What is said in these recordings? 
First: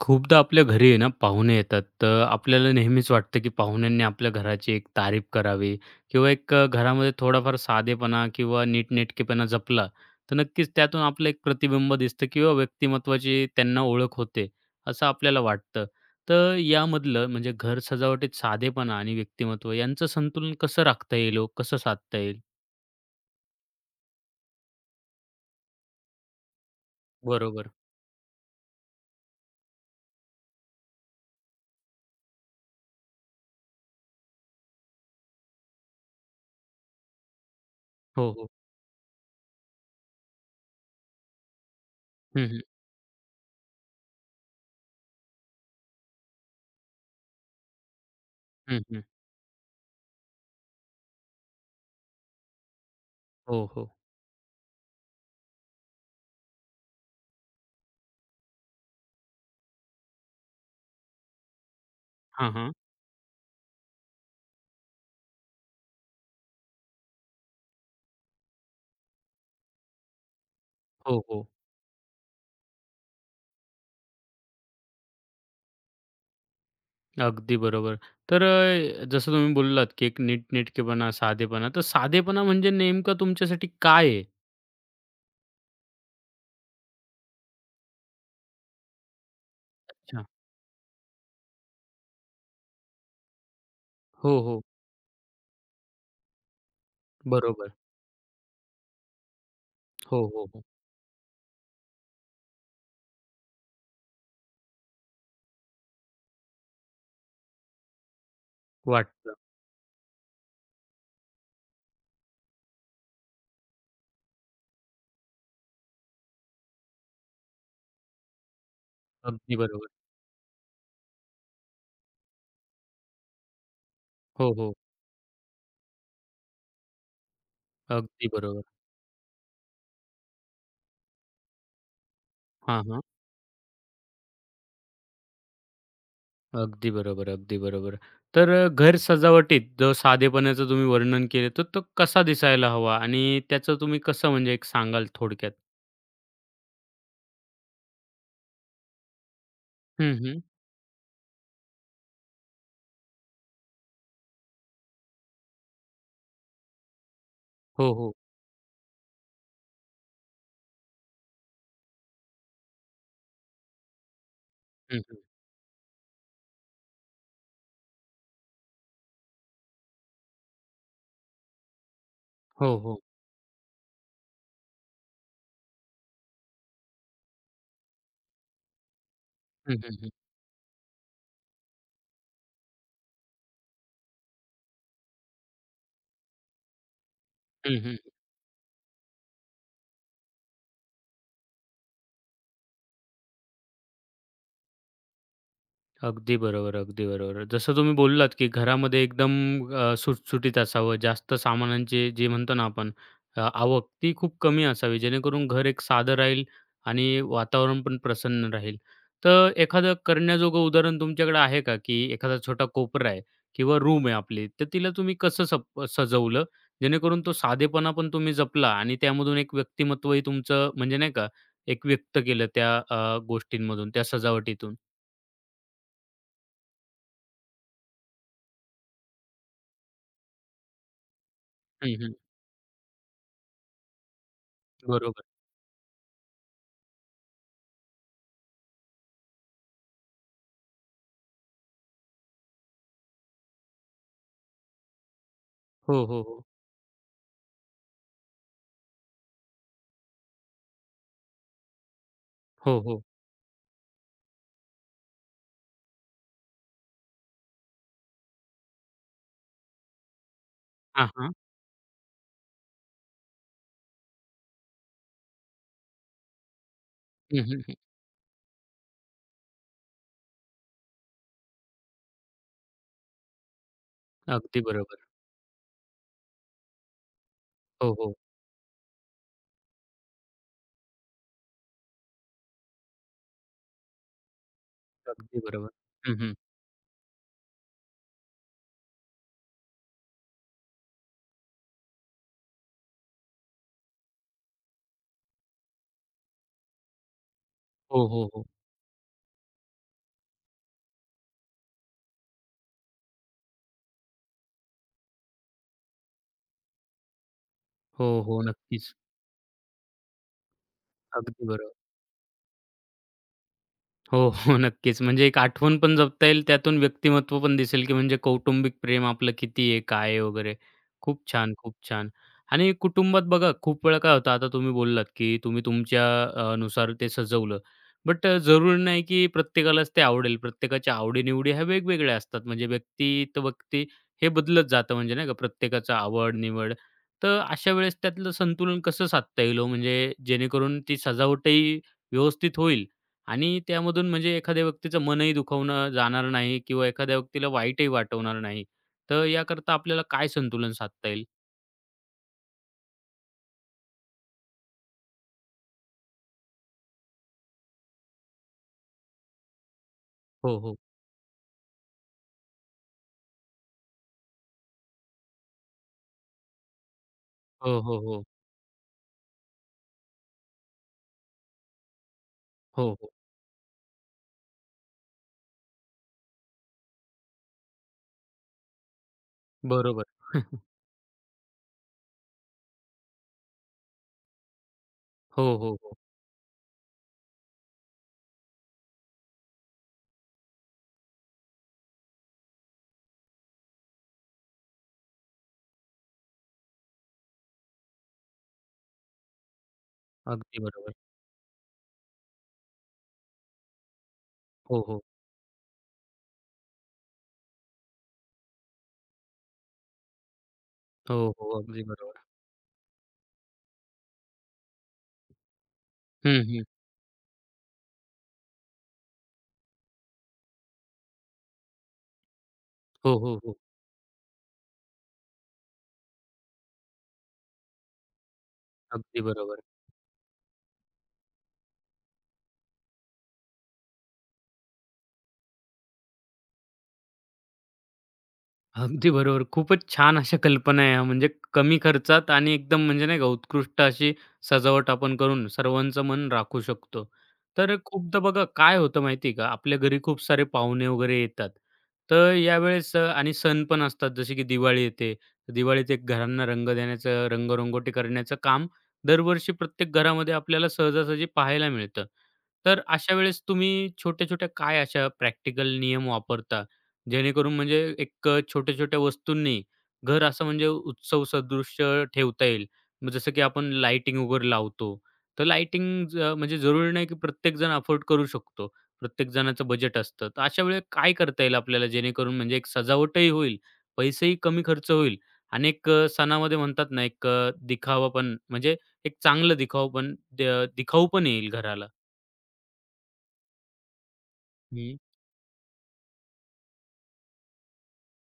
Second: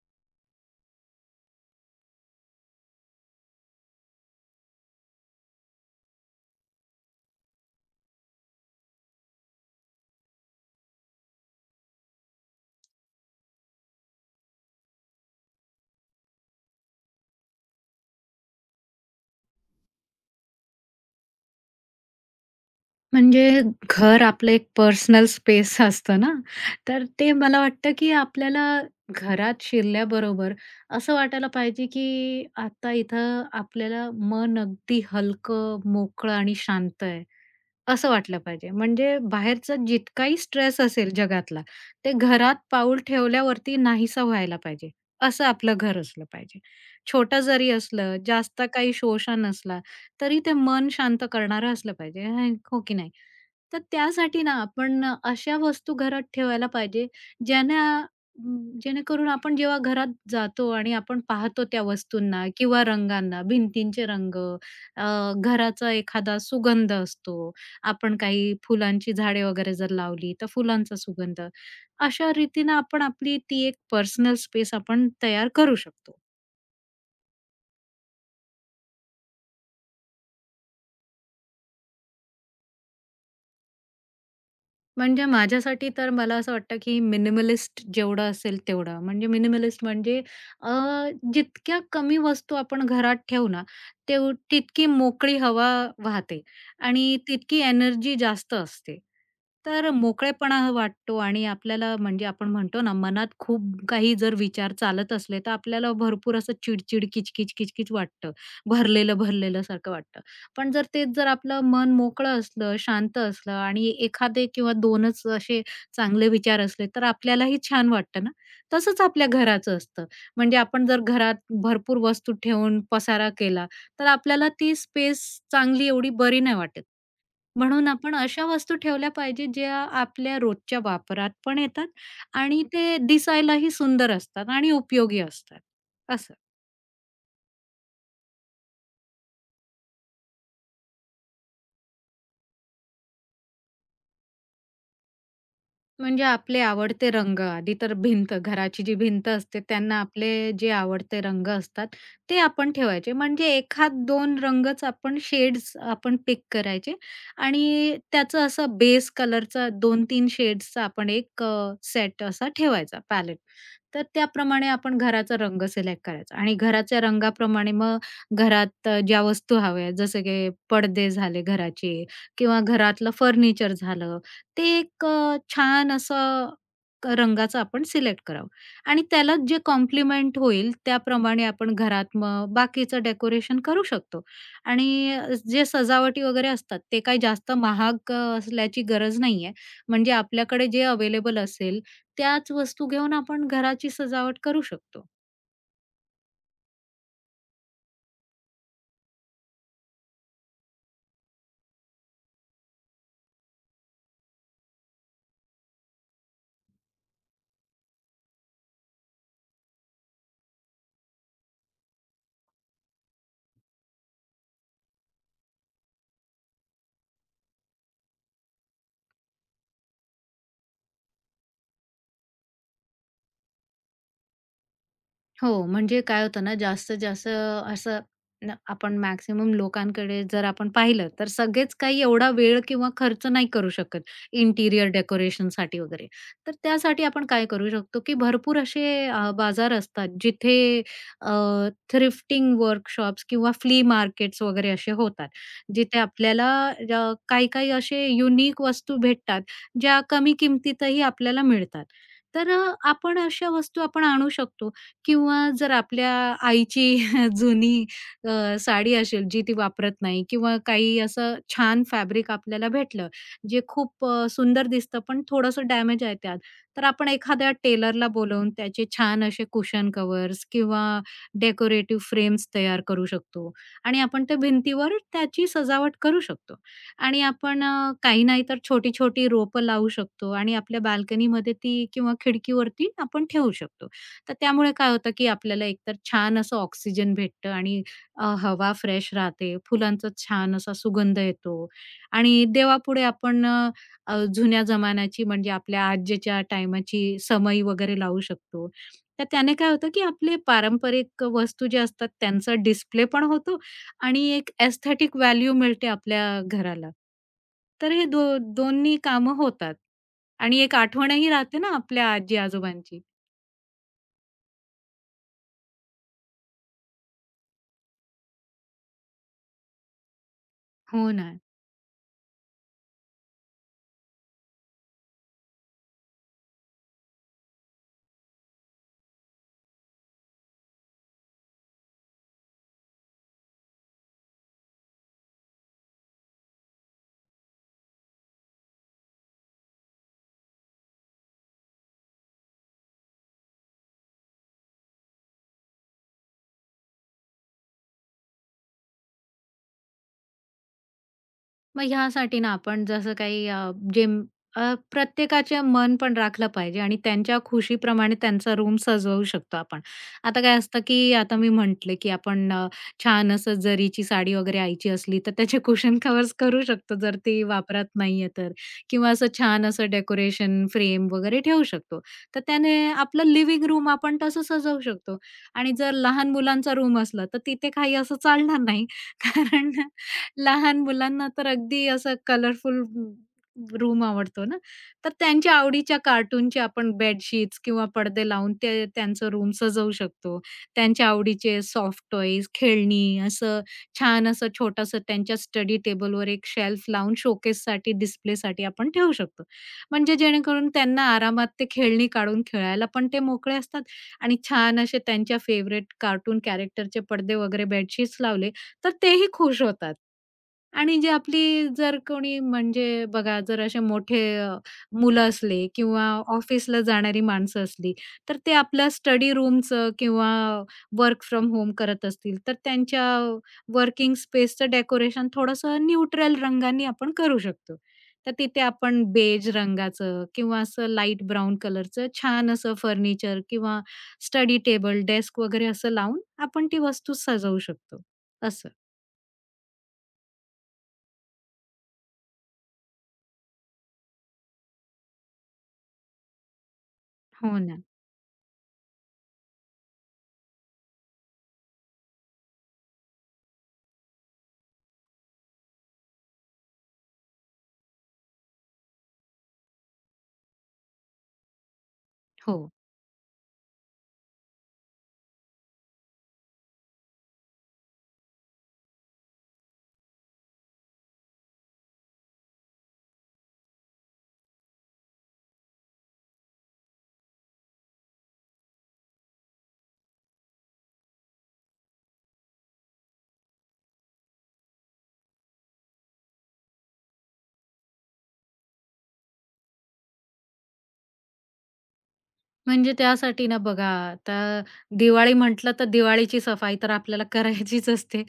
खूपदा आपल्या घरी आहे ना, पाहुणे येतात, तर आपल्याला नेहमीच वाटतं, की पाहुण्यांनी आपल्या घराची एक तारीफ करावी किंवा एक अ, घरामध्ये थोडाफार साधेपणा किंवा नीट-नेटकेपणा जपला, तर नक्कीच त्यातून आपलं एक प्रतिबिंब दिसतं किंवा व्यक्तिमत्त्वाची त्यांना ओळख होते, असं आपल्याला वाटतं. तर यामधलं म्हणजे घर सजावटीत साधेपणा आणि व्यक्तिमत्त्व यांचं संतुलन कसं राखता येईल हो, कसं साधता येईल? म्हणजे घर आपलं एक पर्सनल स्पेस असतं ना, तर ते मला बरोबर. वाटतं, की आपल्याला घरात शिरल्याबरोबर असं वाटायला पाहिजे, की आता इथं आपल्याला मन अगदी हलकं, मोकळं, आणि शांत आहे, असं हो, वाटलं हो. पाहिजे. म्हणजे बाहेरचा जितकाही स्ट्रेस असेल जगातला, ते हं, घरात हं. पाऊल ठेवल्यावरती नाहीसा व्हायला पाहिजे. असं आपलं घर असलं पाहिजे. छोटं जरी असलं, जास्त हं, काही हं. शोशा नसला, तरी ते मन शांत करणारं असलं पाहिजे, [unintelligible] हो की नाही? हो, तर हो. त्यासाठी ना, आपण अ, अशा वस्तू घरात ठेवायला पाहिजे, ज्यानं जेणेकरून आपण जेव्हा घरात जातो आणि आपण पाहतो त्या वस्तूंना हां, हां. किंवा रंगांना, भिंतींचे रंग, अ, घराचा एखादा सुगंध असतो, आपण काही फुलांची झाडे वगैरे जर लावली, तर फुलांचा हो, सुगंध, हो. अशा रीतीनं आपण आपली ती एक पर्सनल स्पेस आपण तयार करू शकतो. अगदी बरोबर. तर अ, जसं तुम्ही बोललात, की एक नीटनेटकेपणा, साधेपणा. तर साधेपणा म्हणजे नेमकं तुमच्यासाठी काय आहे? म्हणजे माझ्यासाठी तर मला असं वाटतं, की मिनिमलिस्ट जेवढं असेल तेवढं. म्हणजे मिनिमलिस्ट म्हणजे अच्छा. अ, जितक्या कमी वस्तू आपण घरात ठेवू ना, ते हो, हो. तितकी मोकळी हवा वाहते आणि तितकी बरोबर. एनर्जी जास्त असते, तर हो, हो, हो. मोकळेपणा वाटतो आणि आपल्याला म्हणजे आपण म्हणतो ना, मनात खूप काही जर विचार चालत असले, तर आपल्याला भरपूर असं चिड-चिड, किच-किच, किच-किच वाटतं, वाटतं. भरलेलं-भरलेलं सारखं वाटतं. पण जर तेच जर आपलं मन मोकळं असलं, शांत असलं आणि एखादे किंवा 2 च असे चांगले विचार असले, तर आपल्यालाही छान वाटतं ना. तसंच आपल्या अगदी घराचं बरोबर. असतं. म्हणजे आपण जर घरात भरपूर वस्तू ठेवून, पसारा केला, तर आपल्याला हो, हो. ती स्पेस चांगली एवढी बरी नाही वाटत. म्हणून आपण अगदी अशा बरोबर. वस्तू ठेवल्या पाहिजेत, ज्या आपल्या रोजच्या वापरात पण येतात आणि हां, ते हां. दिसायलाही सुंदर असतात आणि उपयोगी असतात, असं. अगदी बरोबर, अगदी बरोबर. तर अ, घर सजावटीत जो साधेपणाचं तुम्ही वर्णन केले. तर तो कसा दिसायला हवा आणि त्याचं तुम्ही कसं म्हणजे एक सांगाल थोडक्यात? म्हणजे आपले आवडते रंग, आधी तर भिंत. घराची जी भिंत असते, त्यांना हं, हं. आपले जे आवडते रंग असतात, ते आपण ठेवायचे. म्हणजे एखाद 2 रंगच आपण, शेड्स आपण पिक करायचे हो, आणि हो. त्याचं असं बेस कलरचा 2-3 शेड्सचा आपण एक अ, सेट असा ठेवायचा, पॅलेट. तर त्याप्रमाणे आपण हं, हं. घराचा रंग सिलेक्ट करायचा आणि घराच्या रंगाप्रमाणे मग घरात ज्या वस्तू हव्या आहेत, जसं की पडदे झाले घराचे किंवा हो, हो. घरातलं फर्निचर झालं, ते एक अ, छान असं क रंगाचं आपण सिलेक्ट करावं आणि त्यालाच जे हं, हं, हं. कॉम्प्लिमेंट होईल, त्याप्रमाणे आपण घरात मग बाकीचं डेकोरेशन करू शकतो. आणि अ, जे सजावटी वगैरे असतात, ते काय जास्त हं, हं. महाग अ, असल्याची गरज नाही आहे. म्हणजे आपल्याकडे जे अवेलेबल असेल, त्याच वस्तू घेऊन आपण घराची सजावट करू शकतो. अगदी बरोबर, अगदी बरोबर. जसं तुम्ही बोललात, की घरामध्ये एकदम अ, सुटसुटीत असावं. जास्त सामानांचे जे म्हणतो ना, आपण अ, आवक ती खूप कमी असावी, जेणेकरून घर एक साधं राहील आणि वातावरण पण प्रसन्न राहील. तर एखादं करण्याजोगं उदाहरण तुमच्याकडे आहे का, की एखादा छोटा कोपरा आहे किंवा रूम आहे आपली, तर तिला तुम्ही कसं सप सजवलं, जेणेकरून तो साधेपणा पण तुम्ही जपला आणि त्यामधून एक व्यक्तिमत्त्वही तुमचं, म्हणजे नाही का, एक व्यक्त केलं त्या अ, गोष्टींमधून, त्या सजावटीतून? हो, म्हणजे काय होतं ना, जास्तीत जास्त असं, न अ, आपण मॅक्सिमम लोकांकडे जर आपण पाहिलं, तर सगळेच हं, काही हं. एवढा वेळ किंवा खर्च नाही करू शकत, इंटिरियर बरोबर. डेकोरेशनसाठी वगैरे. तर त्यासाठी आपण काय करू शकतो, की भरपूर असे अ, बाजार असतात, जिथे अ, थ्रिफ्टिंग वर्कशॉप्स किंवा फ्ली मार्केट्स वगैरे असे होतात, हो, जिथे हो, हो. आपल्याला अ, काही-काही असे युनिक वस्तू भेटतात, ज्या कमी किमतीतही आपल्याला मिळतात. तर अ, हो, हो. आपण अशा वस्तू आपण आणू शकतो. किंवा जर आपल्या आईची जुनी अ, साडी असेल, जी ती वापरत नाही किंवा काही हां, हां. असं छान फॅब्रिक आपल्याला भेटलं. जे खूप अ, सुंदर दिसतं, पण थोडंसं डॅमेज आहे त्यात. तर आपण हं, एखाद्या हं, हं. टेलरला बोलावून, त्याचे छान असे कुशन कव्हर्स किंवा डेकोरेटिव फ्रेम्स तयार करू शकतो आणि आपण त्या अगदी भिंतीवर बरोबर. त्याची सजावट करू शकतो. आणि आपण हो, हो. काही नाही तर छोटी-छोटी रोपं लावू शकतो आणि आपल्या बाल्कनीमध्ये ती किंवा खिडकीवरती आपण ठेवू शकतो. तर त्यामुळे काय होतं, की अगदी आपल्याला बरोबर. एकतर हं, हं. छान असं ऑक्सिजन भेटतं आणि अ, हवा फ्रेश राहते, फुलांचं छान असा सुगंध येतो. आणि देवापुढे आपण अ, अ, जुन्या जमान्याची, म्हणजे आपल्या आज्यांच्या टाईमाची समई वगैरे हो, लावू हो, हो. शकतो. तर त्याने काय होतं, की आपले पारंपरिक वस्तू जे असतात त्यांचा डिस्प्ले पण होतो आणि एक एस्थेटिक व्हॅल्यू मिळते आपल्या घराला. तर हे हो, दो हो. नक्कीच. दोन्ही कामं होतात आणि एक आठवणही अगदी राहते बरं. ना, आपल्या आजी-आजोबांची. हो, हो, नक्कीच. म्हणजे एक आठवण पण जपता येईल, त्यातून व्यक्तिमत्व पण दिसेल की म्हणजे कौटुंबिक प्रेम आपलं किती आहे, काय आहे वगैरे. हो खूप ना. छान, खूप छान. आणि कुटुंबात बघा खूप वेळा काय होतं, आता तुम्ही बोललात की तुम्ही तुमच्या अ, नुसार ते सजवलं, बट अ, जरुरी नाही की प्रत्येकालाच ते आवडेल. प्रत्येकाच्या आवडी-निवडी ह्या वेगवेगळ्या असतात. म्हणजे व्यक्ती त व्यक्ती हे बदलत जातं. म्हणजे नाही का प्रत्येकाचा आवड, निवड. तर अशा वेळेस त्यातलं संतुलन कसं साधता येईल ओ, म्हणजे जेणेकरून ती सजावटही व्यवस्थित होईल आणि त्यामधून म्हणजे एखाद्या व्यक्तीचं मनही दुखवणं जाणार नाही किंवा एखाद्या व्यक्तीला वाईटही वाटणार नाही. तर याकरता आपल्याला काय संतुलन साधता येईल? मग ह्यासाठी ना, आपण जसं काही अ, जें अ, प्रत्येकाच्या मन पण राखलं पाहिजे आणि त्यांच्या खुशीप्रमाणे त्यांचा रूम सजवू शकतो आपण. आता काय हो, हो. असतं, की आता मी म्हटले की आपण अ, छान असं जरीची साडी वगैरे आईची असली, तर त्याचे कुशन कव्हर्स करू शकतो जर ती हो, वापरात हो. हो. नाहीये तर. किंवा असं छान असं डेकोरेशन फ्रेम वगैरे ठेवू शकतो. तर त्याने हो, हो. आपलं लिव्हिंग रूम आपण तसं सजवू शकतो. आणि जर लहान मुलांचा रूम असला, तर तिथे काही असं चालणार नाही, कारण बरोबर. लहान मुलांना तर अगदी असं कलरफुल रू रू रूम आवडतो ना, तर त्यांच्या हो, हो, हो. आवडीच्या कार्टूनचे आपण बेडशीट्स किंवा पडदे लावून ते त्यांचं रूम सजवू शकतो. त्यांच्या आवडीचे सॉफ्ट टॉयज, खेळणी, असं, छान असं छोटंसं त्यांच्या स्टडी टेबलवर एक शेल्फ लावून शोकेससाठी, डिस्प्लेसाठी आपण ठेवू शकतो. म्हणजे अगदी जेणेकरून बरोबर. त्यांना आरामात ते खेळणी काढून खेळायला पण ते मोकळे असतात आणि हो, छान असे हो. त्यांच्या फेव्हरेट कार्टून कॅरेक्टरचे पडदे वगैरे बेडशीट्स लावले, तर तेही खुश होतात आणि जे हो हो. आपली अगदी जर बरोबर. कोणी म्हणजे बघा जर असे मोठे अ, मुलं असले किंवा हं, हं. ऑफिसला जाणारी माणसं असली, तर ते आपल्या स्टडी रूमचं किंवा वर्क फ्रॉम होम करत असतील, तर त्यांच्या हो, हो, हो. वर्किंग स्पेसचं डेकोरेशन थोडंसं न्यूट्रल रंगांनी आपण करू शकतो. तर तिथे आपण अगदी बेज बरोबर. रंगाचं किंवा असं लाईट ब्राउन कलरचं छान असं फर्निचर किंवा स्टडी टेबल, डेस्क वगैरे असं लावून आपण ती वस्तू सजवू शकतो असं. अगदी बरोबर. खूपच छान अशा कल्पना आहे, म्हणजे कमी खर्चात आणि एकदम म्हणजे नाही का उत्कृष्ट अशी सजावट आपण करून सर्वांचं मन राखू शकतो. हो तर ना. खूपदा बघा काय होतं माहिती आहे का, आपल्या घरी खूप सारे पाहुणे वगैरे येतात, तर यावेळेस अ, आणि सण पण असतात, जसे की दिवाळी येते. दिवाळीत एक घरांना रंग देण्याचं, रंग-रंगोटी करण्याचं काम दरवर्षी प्रत्येक घरामध्ये आपल्याला सहजासहजी पाहायला मिळतं. हो. तर अशा वेळेस तुम्ही छोट्या-छोट्या काय अशा प्रॅक्टिकल नियम वापरता, जेणेकरून म्हणजे एक छोट्या-छोट्या वस्तूंनी घर असं म्हणजे उत्सव सदृश्य ठेवता येईल. मग जसं की आपण लाइटिंग वगैरे लावतो, तर लाईटिंग ज म्हणजे जरुरी नाही की प्रत्येकजण अफोर्ड करू शकतो. प्रत्येक जणाचं बजेट असतं, तर अशा वेळी काय करता येईल आपल्याला जेणेकरून म्हणजे एक सजावटही होईल, पैसेही कमी खर्च होईल आणि एक अ, सणामध्ये म्हणतात ना, एक अ, दिखाऊपण म्हणजे एक चांगलं दिखावपण अ, दिखाऊपण येईल घराला? म्हणजे त्यासाठी ना, बघा आता हं. दिवाळी म्हटलं, तर दिवाळीची सफाई तर आपल्याला करायचीच असते.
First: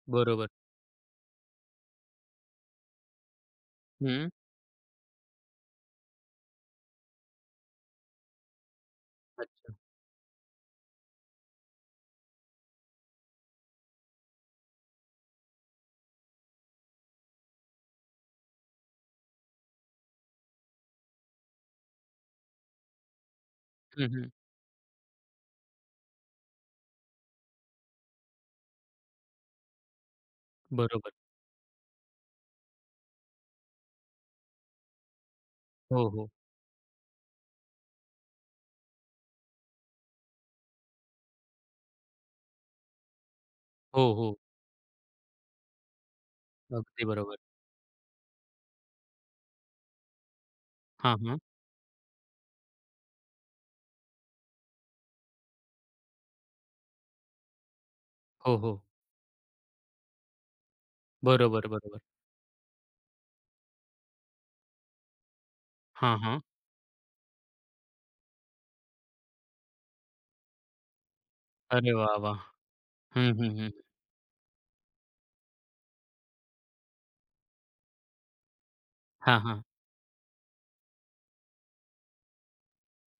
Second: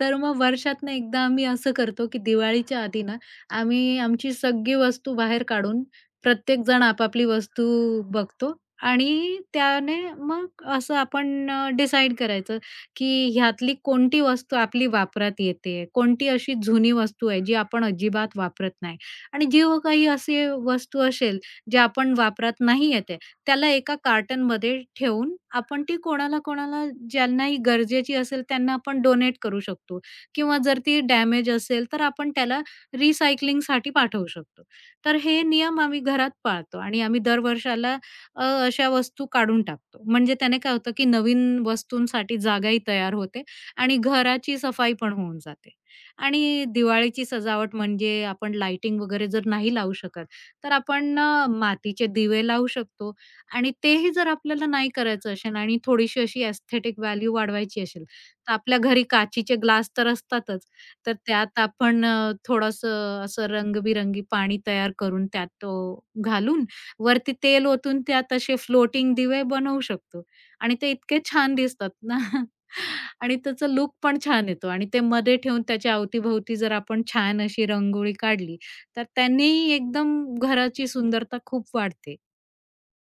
तर मग बरोबर. वर्षातनं एकदा आम्ही असं करतो, की दिवाळीच्या आधी ना, आम्ही हं. आमची सगळी वस्तू बाहेर काढून प्रत्येकजण आपापली वस्तू बघतो आणि अच्छा. त्याने मग असं आपण अ, डिसाईड करायचं, की ह्यातली कोणती वस्तू आपली वापरात येते, कोणती अशी जुनी वस्तू आहे, जी आपण अजिबात वापरत नाही आणि जी काही असे वस्तू असेल, जे आपण वापरात नाही येते, त्याला एका हं, हं. कार्टनमध्ये ठेऊन आपण ती कोणाला-कोणाला ज्यांनाही गरजेची असेल, त्यांना आपण डोनेट करू शकतो किंवा जर ती बरोबर. डॅमेज असेल, तर आपण त्याला रिसायकलिंगसाठी पाठवू शकतो. तर हे नियम आम्ही हो, हो. घरात पाळतो आणि आम्ही दर वर्षाला अ, अशा वस्तू काढून टाकतो, म्हणजे त्याने काय होतं, की नवीन वस्तूंसाठी जागाही तयार होते आणि हो, हो. घराची सफाई पण होऊन जाते. आणि अगदी दिवाळीची बरोबर. सजावट म्हणजे आपण लाइटिंग वगैरे जर नाही लावू शकत, तर हां, आपण हां. अ, मातीचे दिवे लावू शकतो आणि तेही जर आपल्याला नाही करायचं असेल आणि थोडीशी अशी एस्थेटिक व्हॅल्यू वाढवायची असेल, तर हो, आपल्या हो. घरी काचेचे ग्लास तर असतातच, तर त्यात बरोबर, बरोबर. आपण अ, थोडंसं असं रंगबिरंगी पाणी तयार करून, त्यात तो हां, हां. घालून, वरती तेल ओतून, त्यात असे फ्लोटिंग दिवे बनवू शकतो आणि ते इतके छान दिसतात अरे वाह! ना वाह! हं, आणि हं, त्याचा हं. लूक पण छान येतो आणि ते मध्ये ठेवून त्याच्या अवती-भवती जर आपण छान अशी रांगोळी काढली, तर हां, हां. त्यांनीही एकदम घराची सुंदरता खूप वाढते.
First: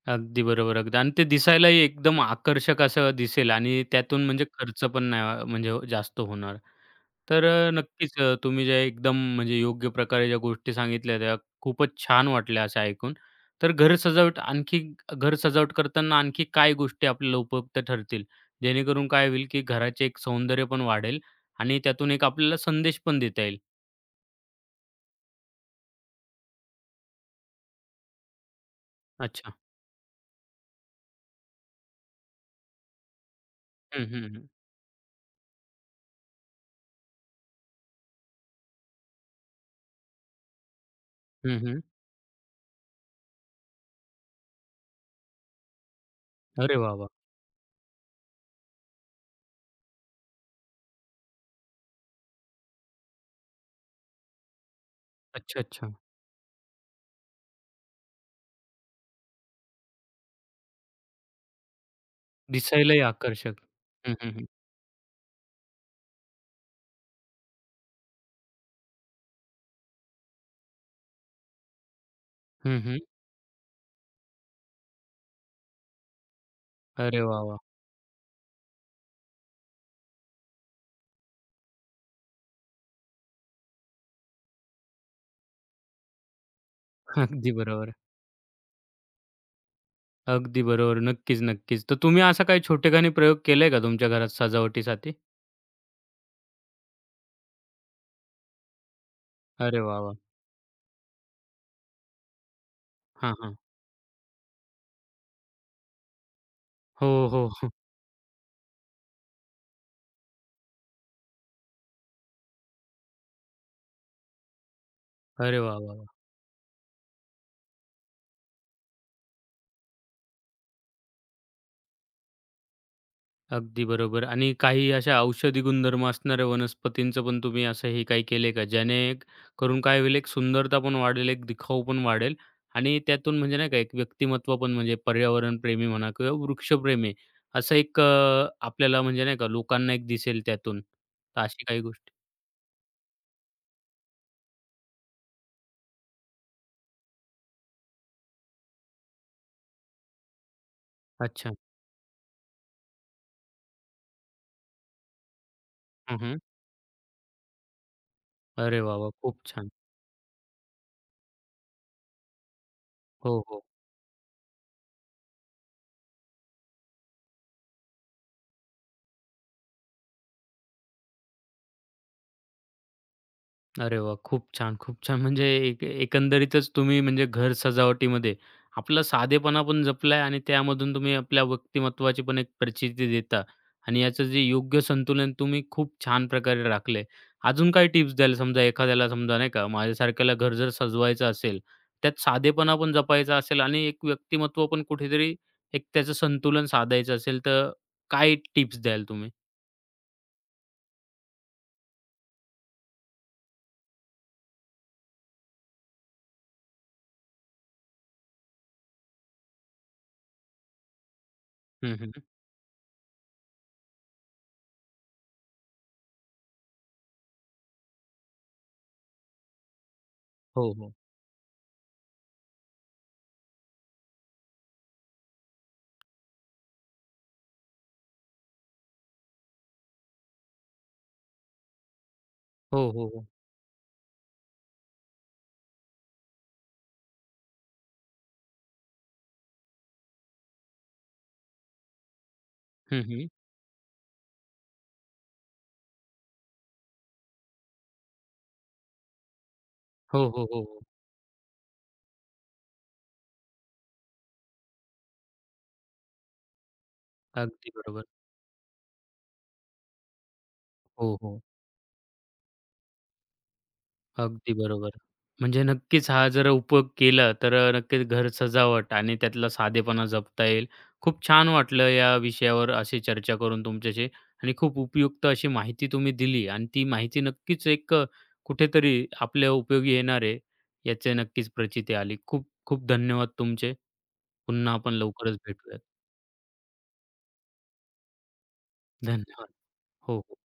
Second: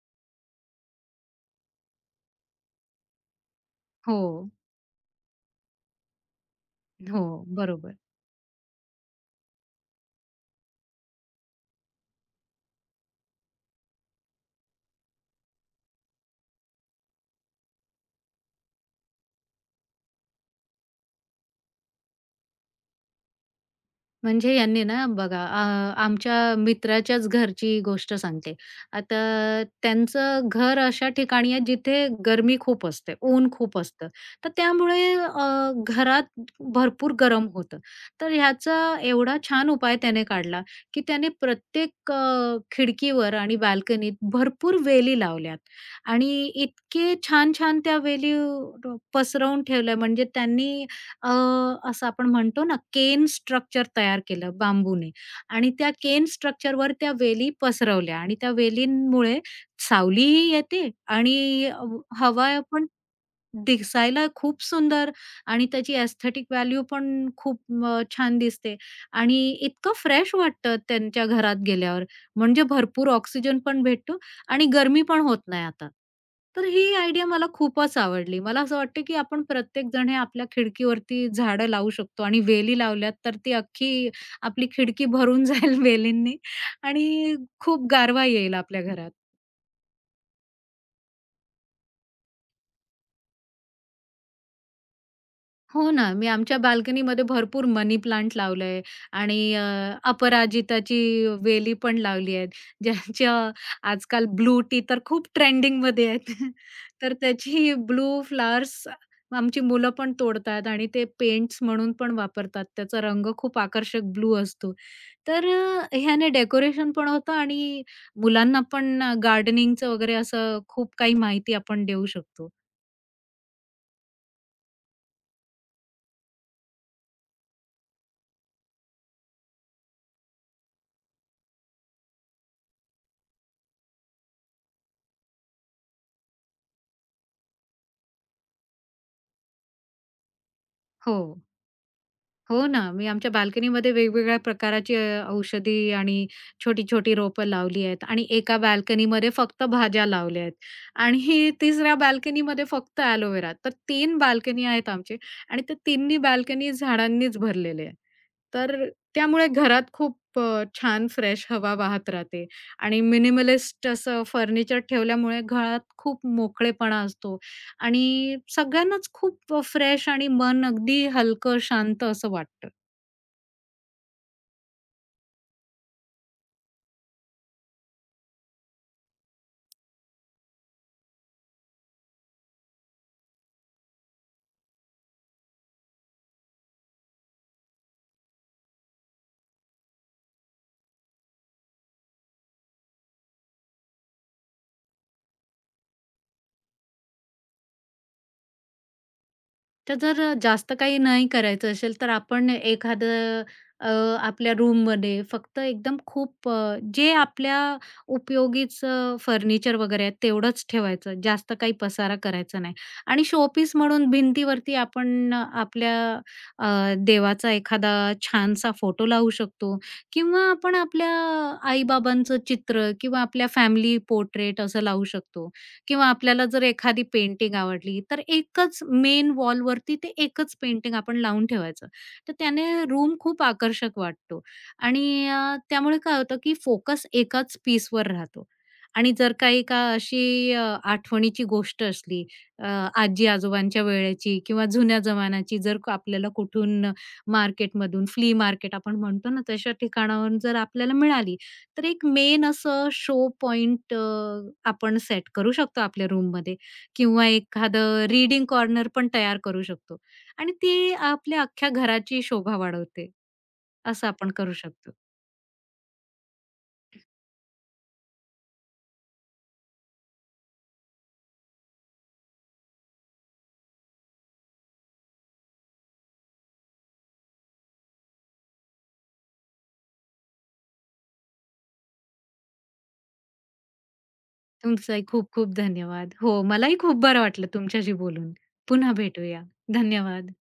अगदी बरोबर, अगदी आणि ते दिसायलाही एकदम आकर्षक असं दिसेल आणि त्यातून म्हणजे हो. खर्च पण नाही म्हणजे जास्त होणार. तर हो, अ, बरोबर. नक्कीच, तुम्ही जे एकदम म्हणजे योग्य प्रकारे ज्या गोष्टी सांगितल्या, त्या खूपच छान वाटल्या असं ऐकून. तर घर सजावट आणखी घर सजावट करताना आणखी काही गोष्टी आपल्याला उपयुक्त ठरतील, जेणेकरून काय होईल, की घराचे एक सौंदर्य पण वाढेल आणि त्यातून एक आपल्याला संदेश पण देता येईल? म्हणजे यांनी ना, बघा आ आमच्या मित्राच्याच घरची गोष्ट सांगते. अच्छा. आता त्यांचं घर अशा ठिकाणी आहे, जिथे गरमी खूप असते, ऊन खूप हं, असतं. हं, हं. तर त्यामुळे अ, घरात भरपूर गरम होतं. तर ह्याचा एवढा छान उपाय त्याने काढला, की त्याने हं, हं. प्रत्येक अ, खिडकीवर आणि बाल्कनीत भरपूर वेली लावल्यात आणि अरे वाह, वाह! इतके छान-छान त्या वेली ड्रोप पसरवून ठेवल्या, म्हणजे त्यांनी अ, असं आपण म्हणतो ना, केन स्ट्रक्चर तयार केलं बांबूने अच्छा, आणि त्या अच्छा. केन स्ट्रक्चरवर त्या वेली पसरवल्या आणि त्या वेलींमुळे सावलीही येते आणि अ, हवा पण दिसायलाही आकर्षक. हं, दिसायला हं, हं. खूप सुंदर आणि त्याची एस्थेटिक व्हॅल्यू पण खूप अ, छान दिसते आणि इतकं फ्रेश वाटतं त्यांच्या घरात गेल्यावर, म्हणजे हं, हं. भरपूर ऑक्सिजन पण भेटतो आणि गरमी पण होत नाही आता. तर ही अरे आयडिया वाह, मला वाह! खूपच आवडली. मला असं वाटतं, की आपण प्रत्येक जण हे आपल्या खिडकीवरती झाडं लावू शकतो आणि वेली लावल्यात, तर ती अख्खी आपली खिडकी भरून जाईल वेलींनी. आणि अगदी खूप बरोबर. गारवा येईल आपल्या घरात. अगदी बरोबर. नक्कीच-नक्कीच. तर तुम्ही असा काही छोटेखानी प्रयोग केलंय का तुमच्या घरात सजावटीसाठी? हो ना. मी आमच्या बाल्कनीमध्ये भरपूर मनी प्लांट लावलं आहे आणि अ, अरे वाह, वाह! अपराजिताची वेली पण लावली आहेत. ज्यांच्या हां, हां. आजकाल ब्लू टी तर खूप ट्रेंडिंगमध्ये आहेत. हो, तर हो, हो. त्याची ब्लू फ्लॉवर्स आमची मुलं पण तोडतात आणि ते पेंट्स म्हणून पण वापरतात. त्याचा रंग खूप आकर्षक ब्लू असतो. तर अरे वाह, वाह, अ, वाह! ह्याने डेकोरेशन पण अ, होतं आणि मुलांना पण गार्डनिंगचं वगैरे असं खूप काही माहिती आपण देऊ शकतो. अगदी बरोबर. आणि काही अशा औषधी गुणधर्म असणाऱ्या वनस्पतींचं पण तुम्ही असं हे काही केलेय का, ज्याने करून काय होईल एक सुंदरता पण वाढेल, एक दिखाऊ पण वाढेल. आणि त्यातून म्हणजे नाही का एक व्यक्तिमत्त्व पण म्हणजे पर्यावरणप्रेमी म्हणा किंवा वृक्षप्रेमी असं एक अ, आपल्याला म्हणजे नाही का, लोकांना एक दिसेल त्यातून, तर हो. अशी काही गोष्टी? हो ना. मी आमच्या बाल्कनीमध्ये वेगवेगळ्या प्रकाराची अ, औषधी आणि छोटी-छोटी रोपं लावली आहेत आणि 1 बाल्कनीमध्ये फक्त भाज्या लावल्या आहेत आणि अच्छा. तिसऱ्या बाल्कनीमध्ये फक्त एलोवेरा, तर 3 बाल्कनी आहेत आमचे आणि त्या तिन्ही हं, हं. बाल्कनी झाडांनीच भरलेले आहेत. अरे, तर वाह, वाह! खूप त्यामुळे छान. घरात खूप अ, छान फ्रेश हवा वाहत राहते. आणि हो, हो. मिनिमलिस्ट असं फर्निचर ठेवल्यामुळे घरात खूप मोकळेपणा असतो आणि सगळ्यांनाच खूप फ्रेश आणि मन अगदी हलकं, शांत असं वाटतं. अरे वाह! खूप छान, खूप छान! म्हणजे एक एक एकंदरीतच तुम्ही म्हणजे घर सजावटीमध्ये आपला साधेपणा पण जपला आहे आणि त्यामधून तुम्ही आपल्या व्यक्तिमत्त्वाची पण एक प्रचिती देता आणि याचं जे योग्य संतुलन तुम्ही खूप छान प्रकारे राखलं आहे. अजून काही टिप्स द्याल? समजा एखाद्याला, समजा नाही का, माझ्यासारख्याला घर जर सजवायचं असेल, त्यात साधेपणा पण जपायचा असेल आणि एक व्यक्तिमत्त्व पण कुठेतरी एक त्याचं संतुलन साधायचं असेल, तर काय टिप्स द्याल तुम्ही? तर जर अ, जास्त काही नाही करायचं असेल, तर आपण एखादं अ, आपल्या रूममध्ये फक्त एकदम खूप अ, जे आपल्या उपयोगीचं फर्निचर वगैरे आहे, तेवढंच ठेवायचं, जास्त काही हं, हं, पसारा हं. करायचा नाही आणि शोपीस म्हणून भिंतीवरती आपण अ, आपल्या अ, देवाचा एखादा छानसा फोटो लावू शकतो किंवा हो, आपण हो. आपल्या आई-बाबांचं चित्र किंवा आपल्या फॅमिली पोर्ट्रेट असं लावू शकतो किंवा आपल्याला जर एखादी पेंटिंग आवडली, तर एकच मेन वॉलवरती ते एकच पेंटिंग आपण लावून ठेवायचं. तर त्याने हो, हो, रूम हो. खूप आकर्षक वाटतो आणि अ, त्यामुळे काय होतं की फोकस एकाच पीसवर राहतो. आणि जर का एका अशी अ, आठवणीची गोष्ट असली, अ, हं, हं. आजी-आजोबांच्या वेळेची किंवा जुन्या जमान्याची, जर आपल्याला कुठून मार्केटमधून, फ्ली मार्केट आपण म्हणतो ना, तशा हो, ठिकाणावरून हो, जर हो, हो. आपल्याला मिळाली, तर एक मेन असं शो पॉइंट अ, आपण सेट करू शकतो आपल्या रूममध्ये किंवा अगदी बरोबर. एखादं रीडिंग कॉर्नर पण तयार करू शकतो आणि ती हो, हो. आपल्या अख्ख्या घराची शोभा वाढवते. असं आपण अगदी करू बरोबर शकतो. म्हणजे नक्कीच हा जर उपयोग केला, तर अ, नक्कीच घर सजावट आणि त्यातला साधेपणा जपता येईल. खूप छान वाटलं या विषयावर अशी चर्चा करून तुमच्याशी आणि खूप उपयुक्त अशी माहिती तुम्ही दिली आणि ती माहिती नक्कीच एक अ, कुठेतरी आपल्या उपयोगी येणार आहे, याची नक्कीच प्रचिती आली. खूप खूप धन्यवाद तुमचे. पुन्हा आपण तुमचंही खूप लवकरच खूप भेटूयात. धन्यवाद. हो, मलाही खूप बरं वाटलं तुमच्याशी बोलून. पुन्हा भेटूया. धन्यवाद. हो, धन्यवाद. हो.